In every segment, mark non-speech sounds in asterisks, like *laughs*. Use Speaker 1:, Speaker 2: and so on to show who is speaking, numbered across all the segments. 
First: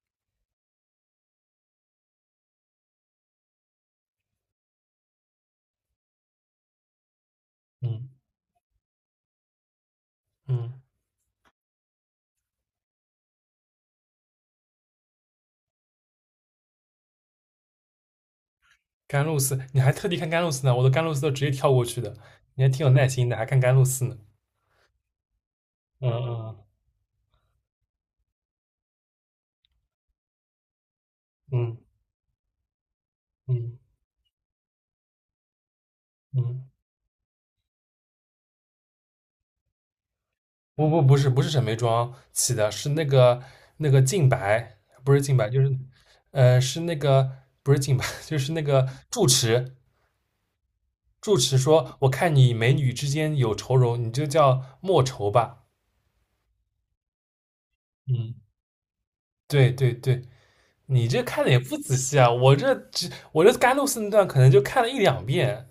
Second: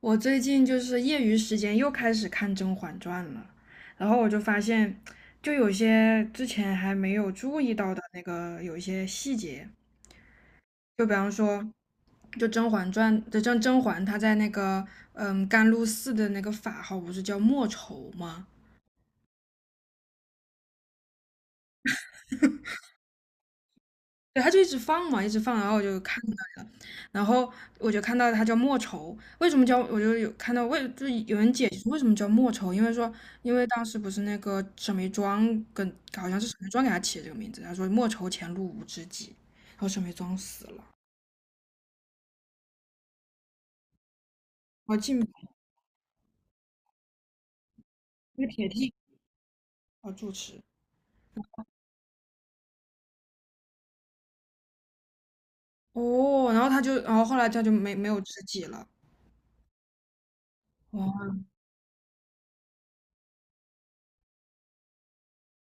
Speaker 1: 我最近就是业余时间又开始看《甄嬛传》了，然后我就发现，就有些之前还没有注意到的
Speaker 2: 嗯
Speaker 1: 那个有一些细节，
Speaker 2: 嗯，
Speaker 1: 就比方说，就《甄嬛传》就甄嬛她在那个甘露寺的那个法号不是叫莫愁吗？
Speaker 2: 甘露寺，你还特地看甘露寺呢？我的甘露寺都直接跳过去的，你还挺有耐心的，还看甘露寺呢。
Speaker 1: 对，他就一直放嘛，一直放，然后我就看到
Speaker 2: 嗯
Speaker 1: 了，然后我就看到他叫莫愁，为什么叫？我就有看到就有人解
Speaker 2: 嗯
Speaker 1: 释为什么叫莫愁，因为说，因
Speaker 2: 嗯
Speaker 1: 为
Speaker 2: 嗯
Speaker 1: 当时不是那个沈眉庄跟好像是沈眉
Speaker 2: 嗯，
Speaker 1: 庄给他起的这个名字，他说莫愁前路无知己，然后沈眉庄死了，然
Speaker 2: 不是沈眉庄起的，是那个靖白，
Speaker 1: 后
Speaker 2: 不
Speaker 1: 进
Speaker 2: 是靖白，就是是那个不是靖白，*laughs* 就
Speaker 1: 那个
Speaker 2: 是那
Speaker 1: 铁
Speaker 2: 个
Speaker 1: 梯
Speaker 2: 住持。
Speaker 1: 要住持，
Speaker 2: 住持说：“我看你美女之间有愁容，你就叫莫愁吧。”
Speaker 1: 哦，然后他就，然后后来他就没有
Speaker 2: 嗯，
Speaker 1: 知己了，
Speaker 2: 对对对，你这
Speaker 1: 哇，
Speaker 2: 看的也不仔细啊，我这甘露寺那段可能就看了一两遍。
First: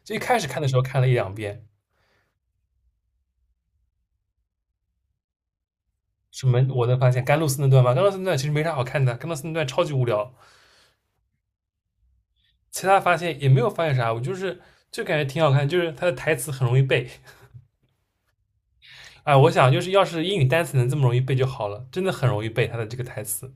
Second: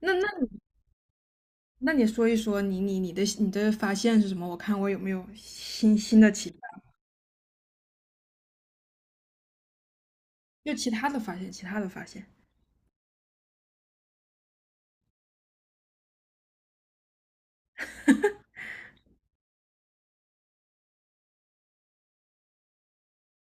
Speaker 1: 那
Speaker 2: 就一
Speaker 1: 那
Speaker 2: 开始
Speaker 1: 你
Speaker 2: 看的时候看了一两遍，
Speaker 1: 那你说一说你的发现是什么？我看我有没有新新的
Speaker 2: 什
Speaker 1: 启。
Speaker 2: 么我能发现甘露寺那段吗？甘露寺那段其实没啥好看的，甘露寺那段超级无聊。
Speaker 1: 又其他的发现，其他的发现，
Speaker 2: 其他发现也没有发现啥，我就是就感觉挺好看，就是他的台词很容易背。哎，我想就是要是英语单词能这么容易背就好了，真的很容易背它的这个台词。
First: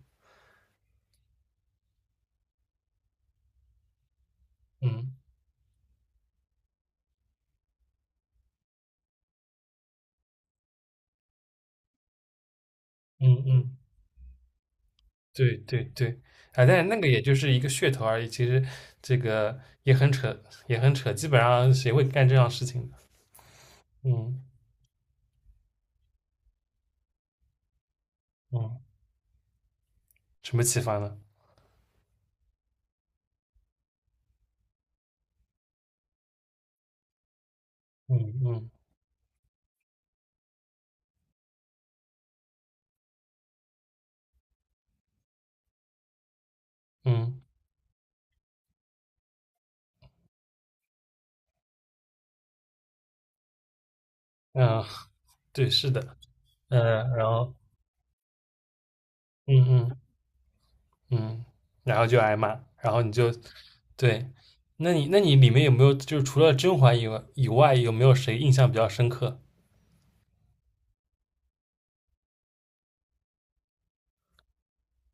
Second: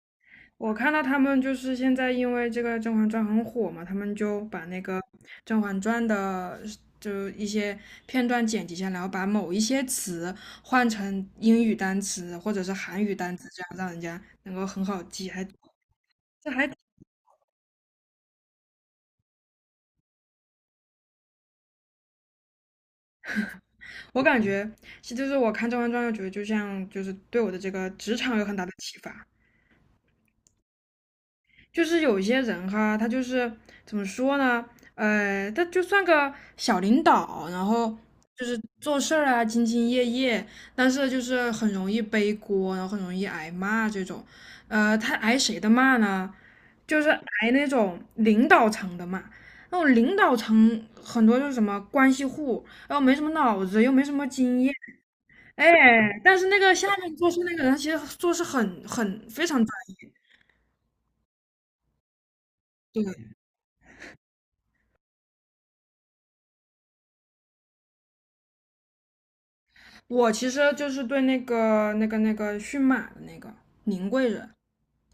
Speaker 1: 我看到他们就是现在因为这个《甄嬛传》很火嘛，他们就把那个
Speaker 2: 嗯
Speaker 1: 《甄嬛传》的就一些片段剪辑下来，然后把某一些词换成英语单词或者是韩语单
Speaker 2: 嗯
Speaker 1: 词，这样
Speaker 2: 嗯，
Speaker 1: 让人家能够很好记。还
Speaker 2: 对
Speaker 1: 这
Speaker 2: 对对，哎，
Speaker 1: 还
Speaker 2: 但是那个也就是一个噱头而已，其实这个也很扯，也很扯，基本上谁会干这样事情的？
Speaker 1: 我感
Speaker 2: 嗯
Speaker 1: 觉，其实就是我看《甄嬛传》，又觉得就像就是对我的这个职场有很大的
Speaker 2: 嗯，
Speaker 1: 启发。
Speaker 2: 什么启发呢？
Speaker 1: 就是有一些人哈，他就是怎么说呢？他就算个小领导，然后
Speaker 2: 嗯
Speaker 1: 就是
Speaker 2: 嗯
Speaker 1: 做事儿啊，兢兢业业，但是就是很容易背锅，然后很容易挨骂这种。他挨谁的骂呢？就是
Speaker 2: 嗯
Speaker 1: 挨那种领导层的骂。那种领导层很多就是什么关系户，然后没什么脑子，又没什么经验，
Speaker 2: 嗯，
Speaker 1: 哎，
Speaker 2: 对，是的，
Speaker 1: 但是那个
Speaker 2: 嗯，
Speaker 1: 下面
Speaker 2: 然
Speaker 1: 做事
Speaker 2: 后，
Speaker 1: 那个人，他其实做事非常
Speaker 2: 嗯
Speaker 1: 专
Speaker 2: 嗯
Speaker 1: 业。
Speaker 2: 嗯，然后就挨骂，然后你
Speaker 1: 对
Speaker 2: 就，对，那你里面有没有就是除了甄嬛以外，有没有谁印象比较深刻？
Speaker 1: 我其实就是对那个驯马的那个宁贵人，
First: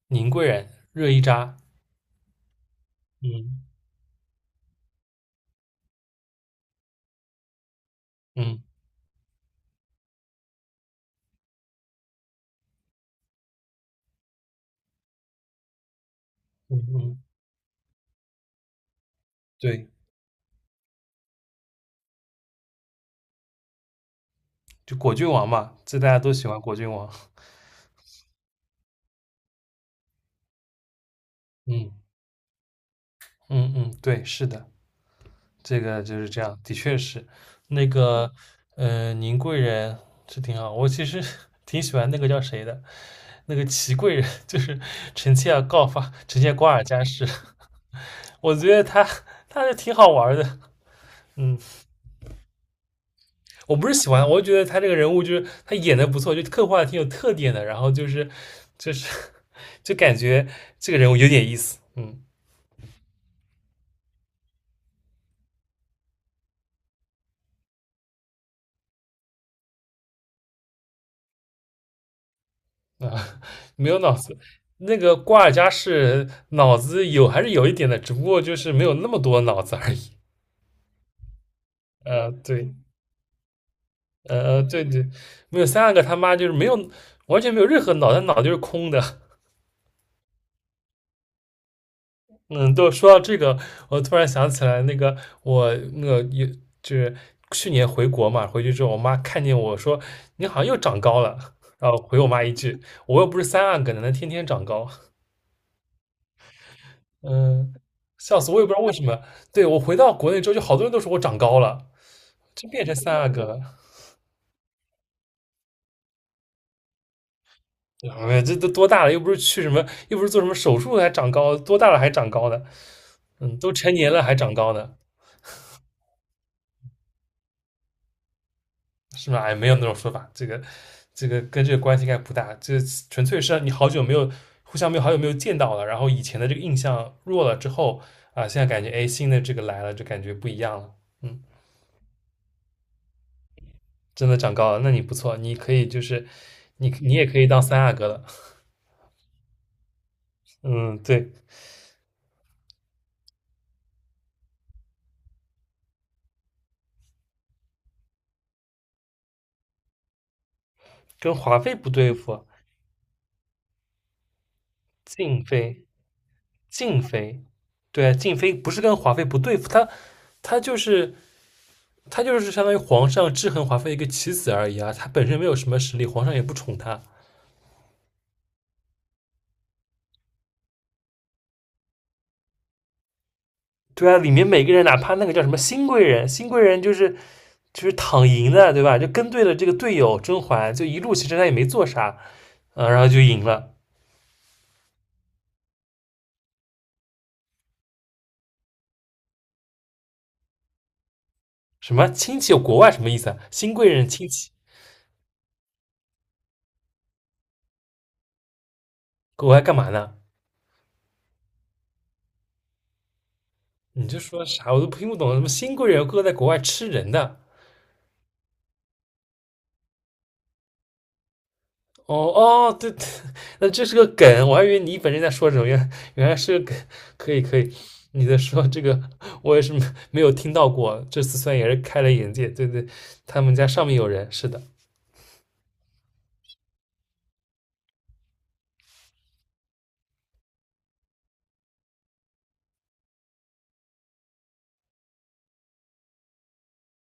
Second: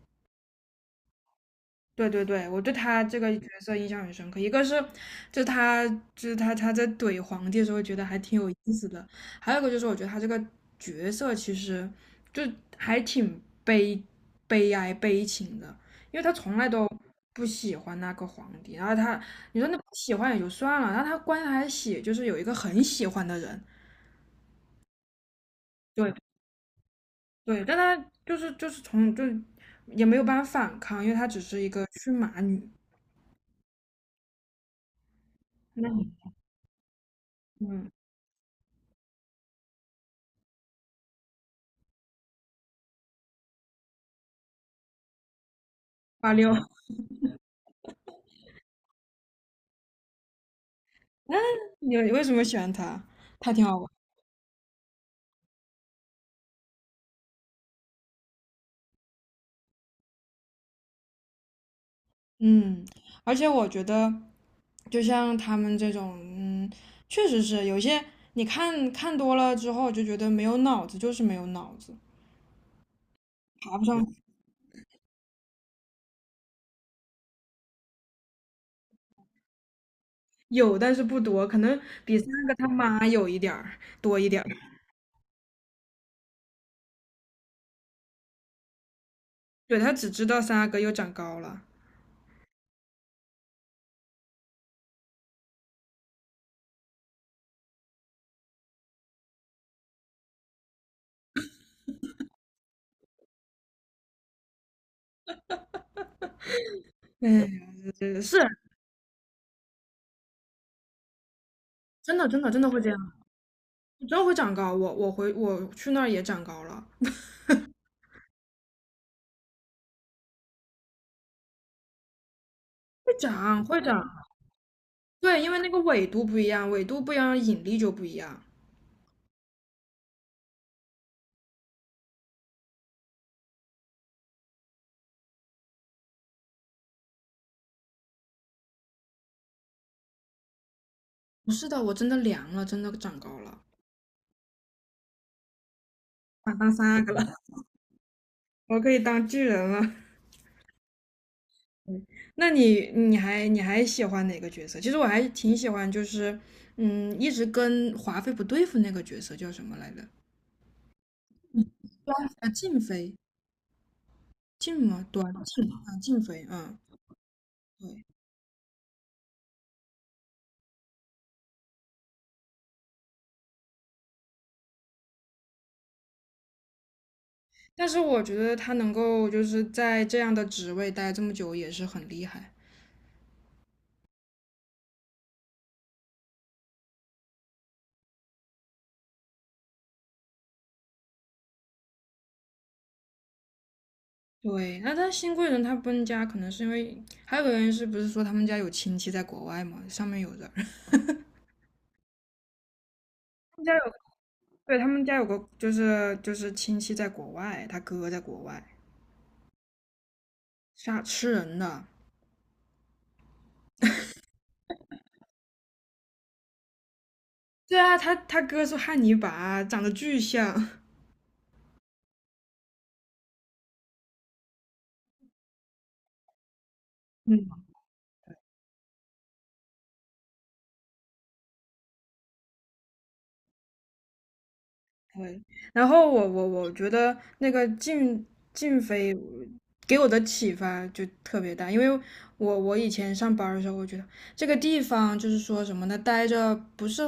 Speaker 2: 宁贵人、热依扎，
Speaker 1: 对对对，我对他这个角
Speaker 2: 嗯
Speaker 1: 色印象很深刻。一个是，就他就是他在怼皇帝的时候，觉得还挺有
Speaker 2: 嗯
Speaker 1: 意思的；还有一个就是，我觉得他这个角色其实就还挺悲悲哀悲情的，因为他从来
Speaker 2: 嗯
Speaker 1: 都
Speaker 2: 嗯，
Speaker 1: 不喜欢那个皇帝，然后他你说那不
Speaker 2: 对，
Speaker 1: 喜欢也就算了，然后他关键就是有一个很喜欢的人，
Speaker 2: 就果郡王嘛，这大
Speaker 1: 对，
Speaker 2: 家都喜欢果郡王，
Speaker 1: 对，但她就是也没有办法反抗，因为她只是一个
Speaker 2: 嗯
Speaker 1: 驯马女。
Speaker 2: 嗯嗯，对，是的，这
Speaker 1: 那
Speaker 2: 个
Speaker 1: 你
Speaker 2: 就是这样，的确是，那
Speaker 1: 嗯，
Speaker 2: 个宁贵人是挺好，我其实 *laughs* 挺喜欢那个叫谁的，那个祺贵人，就是臣妾要告发
Speaker 1: 八
Speaker 2: 臣
Speaker 1: 六，
Speaker 2: 妾瓜尔
Speaker 1: *laughs*
Speaker 2: 佳氏。我觉得他是挺好玩的，嗯，
Speaker 1: 你为什么喜欢她？她挺
Speaker 2: 我
Speaker 1: 好
Speaker 2: 不是
Speaker 1: 玩。
Speaker 2: 喜欢，我就觉得他这个人物就是他演的不错，就刻画的挺有特点的，然后就是就感觉这个人物有点意思，嗯
Speaker 1: 嗯，而且我觉得，就像他们这种，确实是有些你看看多了之后就觉得没有脑子，就是没有脑子，
Speaker 2: 啊，
Speaker 1: 爬不
Speaker 2: 没有脑
Speaker 1: 上。
Speaker 2: 子。那个瓜尔佳氏脑子有还是有一点的，只不过就是没有那么多脑子而已。
Speaker 1: 有，但是不多，可能比三阿哥他
Speaker 2: 对，
Speaker 1: 妈有一点儿多一点儿。
Speaker 2: 对对，没有三阿哥他妈就是没有完全没有任何脑袋，脑袋就是空的。
Speaker 1: 对，他只知道三阿哥又长高了。
Speaker 2: 嗯，都说到这个，我突然想起来，那个我那个也就是去年回国嘛，回去之后，我妈看见我说你好像又长高了，然后回我妈一句，我又不是三阿哥，哪能天天长高？
Speaker 1: 哎呀
Speaker 2: 嗯，
Speaker 1: 这是
Speaker 2: 笑死，我也不知道为什么。对，我回到国内之后，就好多人都说我长高了，
Speaker 1: 真的，真的，真的
Speaker 2: 真
Speaker 1: 会
Speaker 2: 变
Speaker 1: 这
Speaker 2: 成
Speaker 1: 样。
Speaker 2: 三阿哥了。
Speaker 1: 你真会长高，我回我去那儿也长高了，
Speaker 2: 哎，这都多大了？又不是去什么，又不是做什么手术还长高，多大了还长高的？
Speaker 1: 会
Speaker 2: 嗯，
Speaker 1: 长
Speaker 2: 都
Speaker 1: 会
Speaker 2: 成
Speaker 1: 长。
Speaker 2: 年了还长高呢。
Speaker 1: 对，因为那个纬度不一样，纬度不一样，引力就不一样。
Speaker 2: 是吗？哎，没有那种说法，这个跟这个关系应该不大，这纯粹是你好久没有互相没有好久没有见到了，然后以前的这个印象弱了之后啊，现在感觉哎新的这个来了，就感觉不一样了，嗯，
Speaker 1: 不是的，我真的凉了，真的长高了，
Speaker 2: 真的长高了，那你不错，你可以就是
Speaker 1: 想当
Speaker 2: 你
Speaker 1: 三个
Speaker 2: 你
Speaker 1: 了，
Speaker 2: 也可以当三阿哥了，
Speaker 1: *laughs* 我可以当巨人了。
Speaker 2: 嗯，对，
Speaker 1: *laughs* 那你还喜欢哪个角色？其实我还挺喜欢，就是一直跟华妃不对付那个角色叫什么来着？
Speaker 2: 跟华妃不对付，
Speaker 1: 啊，静妃，静吗？端
Speaker 2: 静
Speaker 1: 静啊，
Speaker 2: 妃
Speaker 1: 静妃，嗯，
Speaker 2: 静妃，
Speaker 1: 对。
Speaker 2: 对啊，静妃不是跟华妃不对付，她她就是他就是相当于皇上制衡华妃一个棋子而已啊，他本身没有什么实力，皇上也不宠他。
Speaker 1: 但是我觉得她能够就是在这样的职位待这么久，也是很厉害。
Speaker 2: 对啊，里面每个人，哪怕那个叫什么新贵人，新贵人就是躺赢的，对吧？就跟对了这个队友甄嬛，就一路其实他也没做啥，嗯，然后就赢了。
Speaker 1: 对，那他新贵人他搬家，可能是因为还有个原因是不是说他们家有亲戚在国外嘛？上面有人，*laughs*
Speaker 2: 什么亲戚有国外什么意思啊？
Speaker 1: 他们家
Speaker 2: 新贵
Speaker 1: 有，
Speaker 2: 人亲戚
Speaker 1: 对，他们家有个就是亲戚在国外，他哥在国外，
Speaker 2: 国外干嘛呢？
Speaker 1: 杀吃人的。
Speaker 2: 你就说啥我都听不懂，什么新贵人哥在国外吃人的，
Speaker 1: 对啊，他哥是汉尼拔，长得巨像。*laughs*
Speaker 2: 哦哦，对，对那这是个梗，我还以为你本身在说什么，原来是个梗，可以可
Speaker 1: 嗯，
Speaker 2: 以，你在说这个我也是没有听到过，这次算也是开了眼界，对对，他们家上面有人，是的，
Speaker 1: 对，然后我觉得那个静飞给我的启发就特别大，因为我以前上班儿的时候，我觉得这个地方就是说什么呢，待着不是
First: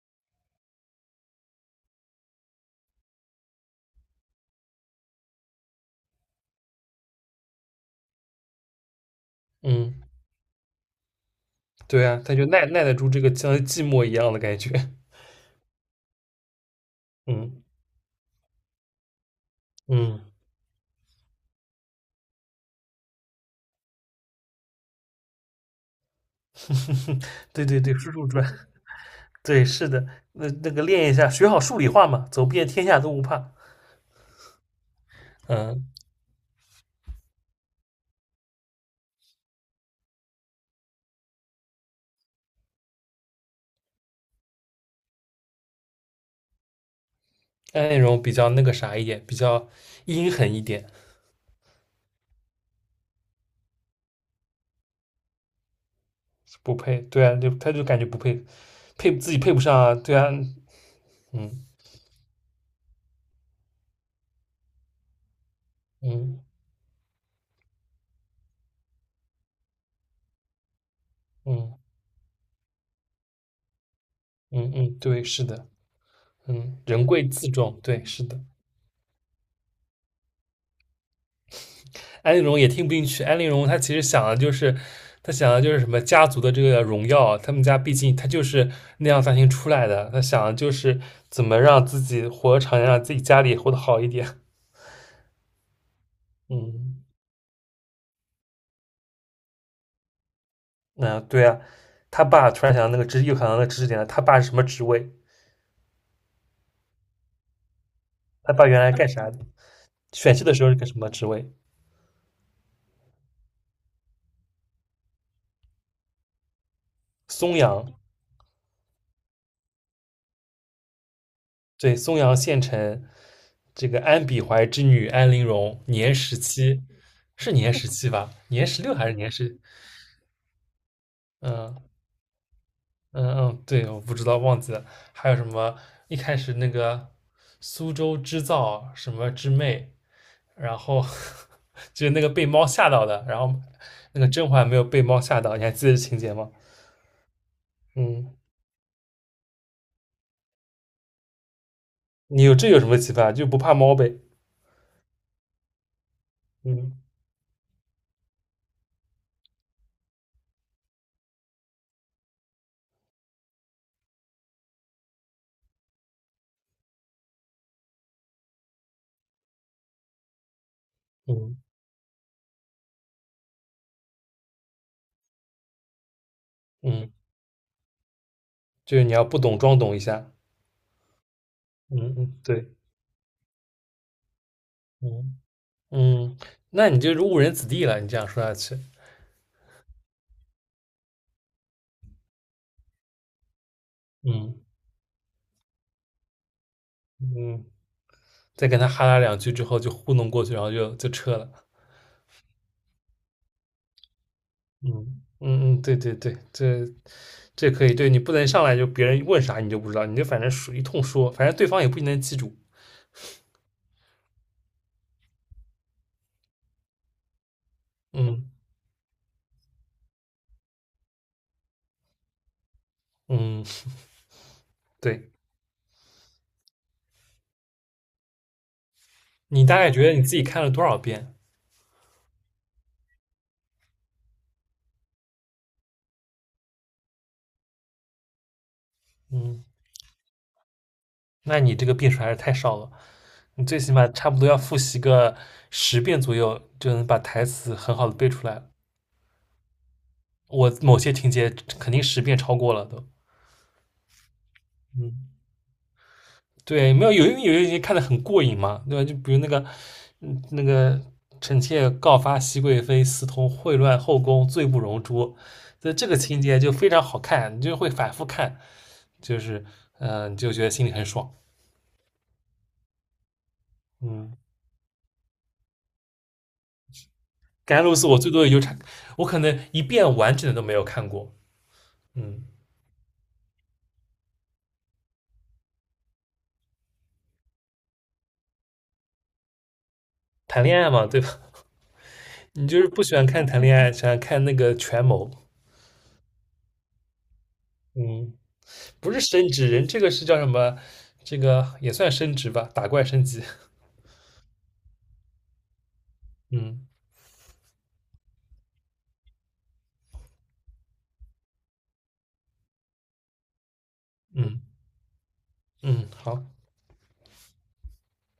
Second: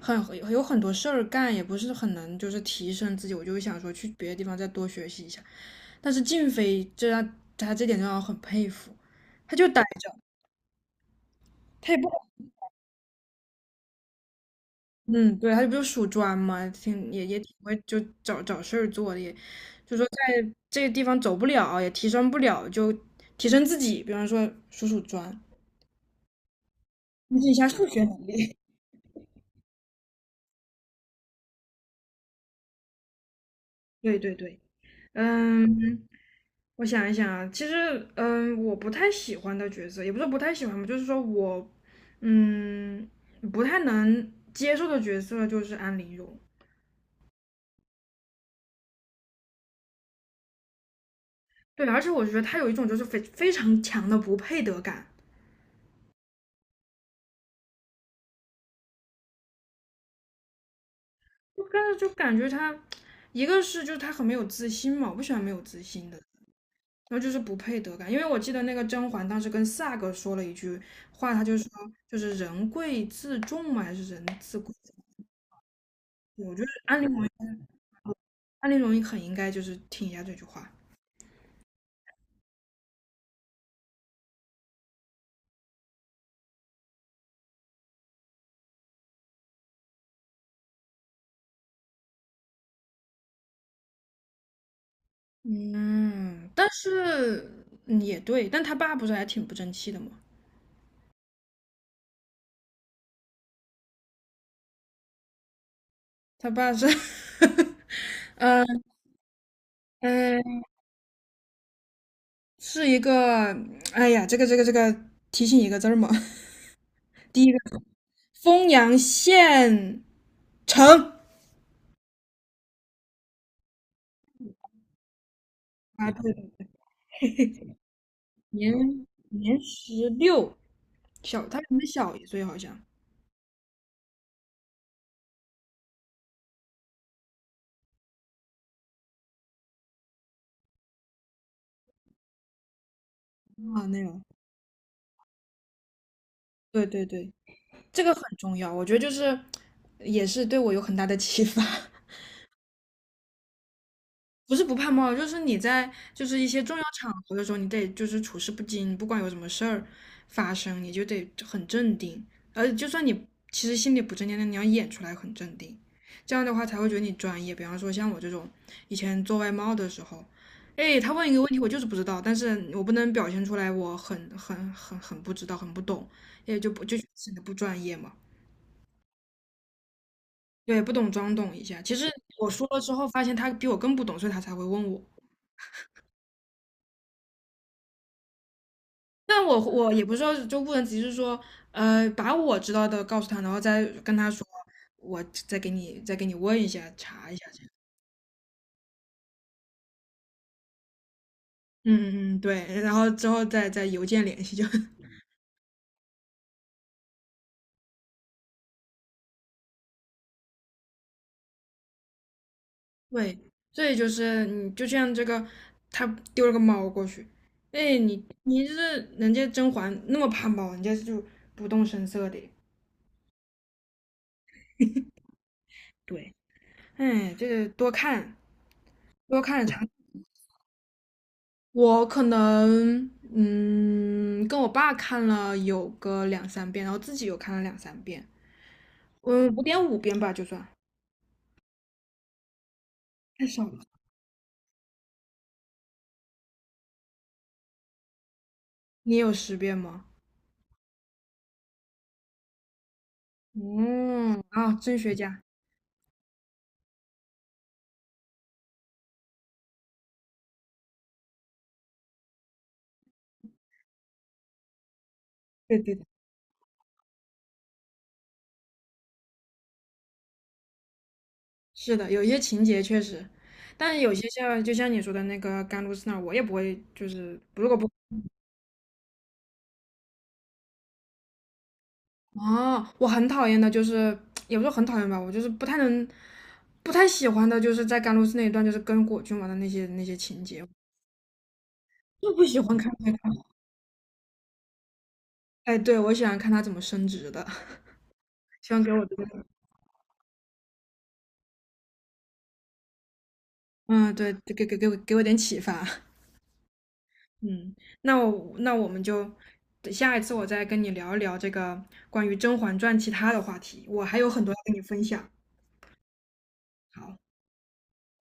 Speaker 1: 很有很多事儿干，也不是很能就是提升自己，我就想说去别的地方再多学习一下。但是静飞这让他这点让我很佩服，他就待
Speaker 2: 嗯，
Speaker 1: 着，他也
Speaker 2: 对啊，
Speaker 1: 不。
Speaker 2: 他就耐得住这个像寂寞一样的感觉，
Speaker 1: 嗯，对，他就不是属砖嘛，挺也也挺
Speaker 2: 嗯
Speaker 1: 会就找找事儿做的，也就说
Speaker 2: 嗯，
Speaker 1: 在这个地方走不了，也提升不了，就提升自己，比方说数数砖，增进
Speaker 2: *laughs*
Speaker 1: 一
Speaker 2: 对
Speaker 1: 下
Speaker 2: 对
Speaker 1: 数
Speaker 2: 对，
Speaker 1: 学
Speaker 2: 叔
Speaker 1: 能
Speaker 2: 叔转，
Speaker 1: 力。
Speaker 2: 对，是的，那个练一下，学好数理化嘛，走遍天下都不怕，
Speaker 1: *laughs* 对对对，
Speaker 2: 嗯，
Speaker 1: 嗯，我想一想啊，其实我不太喜欢的角色，也不是说不太喜欢吧，就是说我嗯不太能接受的角色就是安陵容。
Speaker 2: 那种比较那个啥一点，比较阴狠一点。
Speaker 1: 对，而且我觉得他有一种就是非常强的不配得感。
Speaker 2: 不配，对啊，就他就感觉不配，配自己配不上啊，对啊，
Speaker 1: 我
Speaker 2: 嗯
Speaker 1: 看着就感觉他，一个是就是他很没有自信嘛，我不喜欢没有自信的，
Speaker 2: 嗯
Speaker 1: 然后就是不配得感。因为我记得那个甄嬛当时跟萨哥说了一句话，他就说
Speaker 2: 嗯
Speaker 1: 就是人贵自重嘛，还是人自
Speaker 2: 嗯
Speaker 1: 贵自
Speaker 2: 嗯，对，
Speaker 1: 重
Speaker 2: 是的，
Speaker 1: 我觉得
Speaker 2: 嗯，
Speaker 1: 安
Speaker 2: 人
Speaker 1: 陵容
Speaker 2: 贵自重，对，是的。
Speaker 1: 安陵容很应该就是听一下这句话。
Speaker 2: 安陵容也听不进去，安陵容她其实想的就是，她想的就是什么家族的这个荣耀啊，他们家毕竟她就是那样大厅出来的，她想的就是怎么让自己活得长一点，让自己家里活得好一点，
Speaker 1: 嗯，但
Speaker 2: 嗯
Speaker 1: 是也对，但他爸不是还挺不争气的吗？
Speaker 2: 那对啊，他爸突然想到那个知识点了，他爸是什么职位？
Speaker 1: 他爸是 *laughs*
Speaker 2: 他爸原
Speaker 1: 嗯，
Speaker 2: 来干啥的？选秀的
Speaker 1: 嗯，
Speaker 2: 时候是个什么职位？
Speaker 1: 是一个，哎呀，这个，提醒一个字儿嘛。*laughs* 第一
Speaker 2: 松
Speaker 1: 个
Speaker 2: 阳，
Speaker 1: 丰阳县城。
Speaker 2: 对，松阳县城这个安比怀之女安陵容，
Speaker 1: 啊，
Speaker 2: 年
Speaker 1: 对
Speaker 2: 十
Speaker 1: 对，
Speaker 2: 七，是年十七吧？年16
Speaker 1: 年
Speaker 2: 还是年十？
Speaker 1: 年16，小，他比我
Speaker 2: 嗯
Speaker 1: 们小一岁好像。
Speaker 2: 嗯嗯，对，我不知道，忘记了。还有什么？一开始那个苏州织造什么织妹，然后 *laughs* 就是那个被猫吓到的，然后
Speaker 1: 啊，那
Speaker 2: 那
Speaker 1: 种，
Speaker 2: 个甄嬛没有被猫吓到，你还记得这情节吗？
Speaker 1: 对对对，这个很
Speaker 2: 嗯，
Speaker 1: 重要，我觉得就是也是对我有很大的启发。*laughs*
Speaker 2: 你有什么启发？就不怕猫呗？
Speaker 1: 不是不怕冒，就是你在就是一些重要
Speaker 2: 嗯
Speaker 1: 场合的时候，你得就是处事不惊，不管有什么事儿发生，你就得很镇定。而就算你其实心里不镇定，但你要演出来很镇定，这样的话才会觉得你专业。比方说像我这种以前做外贸的时候，哎，他问一个问
Speaker 2: 嗯
Speaker 1: 题，我就是不知道，但是我不能表现出来我很不知道，很不懂，也就不就
Speaker 2: 嗯，
Speaker 1: 显得不专业嘛。
Speaker 2: 就是你要不懂装懂一下。
Speaker 1: 对，不懂装懂一下。其实
Speaker 2: 嗯嗯，
Speaker 1: 我说
Speaker 2: 对。
Speaker 1: 了之后，发现他比我更不懂，所以他才会问我。
Speaker 2: 嗯嗯，那你就是误人子弟了。你这样说下去，
Speaker 1: 但我也不知道，就不能只是说，把我知道的告诉他，然后再跟他说，
Speaker 2: 嗯
Speaker 1: 我再给你问一下，查一下这
Speaker 2: 嗯，
Speaker 1: 样。
Speaker 2: 再跟他哈拉两句之后就糊弄过去，然后就撤了。
Speaker 1: 嗯嗯嗯，对，然后之后再邮件联系就 *laughs*
Speaker 2: 嗯嗯嗯，对对对，这可以。对你不能上来就别人问啥你就不知道，你就反正说一通说，反正对方也不一定能记住。
Speaker 1: 对，所以就是你就像这个，他丢了个猫过去，哎，你
Speaker 2: 嗯
Speaker 1: 你就是人家甄嬛那么怕猫，人家就不动声色的，
Speaker 2: 嗯，对
Speaker 1: 对，哎，这个多看多看
Speaker 2: 你大
Speaker 1: 长
Speaker 2: 概觉得你自己看了多少遍？
Speaker 1: 我可能跟我爸看了有个两三遍，然后自己又看了两三遍，五
Speaker 2: 嗯，
Speaker 1: 点五遍吧，就算
Speaker 2: 那你这个遍数还是太少了。
Speaker 1: 太少
Speaker 2: 你最
Speaker 1: 了。
Speaker 2: 起码差不多要复习个十遍左右，就能把台词很好的背出来了。
Speaker 1: 你有10遍吗？
Speaker 2: 我某些情节肯定十遍超过了都。
Speaker 1: 嗯，啊，真学
Speaker 2: 嗯，
Speaker 1: 家。
Speaker 2: 对，没有些看得很过瘾嘛，对吧？就比如那个，嗯，那个臣妾告发熹贵妃私通秽乱后宫，罪不容诛，
Speaker 1: 对
Speaker 2: 所
Speaker 1: 对
Speaker 2: 以
Speaker 1: 的，
Speaker 2: 这个情节就非常好看，你就会反复看，就是嗯，你就觉得心里很爽。
Speaker 1: 是的，有一些情节确实，但有些
Speaker 2: 嗯，
Speaker 1: 就像你说的那个甘露寺那儿，我也不会，就是如果
Speaker 2: 甘
Speaker 1: 不
Speaker 2: 露寺我最多也就差，我可能一遍完整的都没有看过。嗯，
Speaker 1: 哦，我很讨厌的，就是 *tsk* 也不是很讨厌吧，我就是不太能，不太喜欢的，就是在甘露寺那一段，就是跟果郡王的那些情
Speaker 2: 谈
Speaker 1: 节，
Speaker 2: 恋爱嘛，对吧？
Speaker 1: 就不喜
Speaker 2: 你
Speaker 1: 欢
Speaker 2: 就是
Speaker 1: 看
Speaker 2: 不
Speaker 1: 这
Speaker 2: 喜
Speaker 1: 个。
Speaker 2: 欢看谈恋爱，喜欢看那个权谋。
Speaker 1: 哎，对，我喜欢看他怎么升职的，
Speaker 2: 嗯。
Speaker 1: *laughs* 希望给我
Speaker 2: 不
Speaker 1: 这
Speaker 2: 是
Speaker 1: 个，
Speaker 2: 升职，人这个是叫什么？这个也算升职吧，打怪升级。
Speaker 1: 嗯，对，给我点启发。
Speaker 2: 嗯
Speaker 1: 嗯，那我们就下一次我再跟你聊一聊这个关于《甄嬛传》其他的话题，我还有很多要
Speaker 2: 嗯
Speaker 1: 跟你分享。
Speaker 2: 嗯，好。
Speaker 1: 好。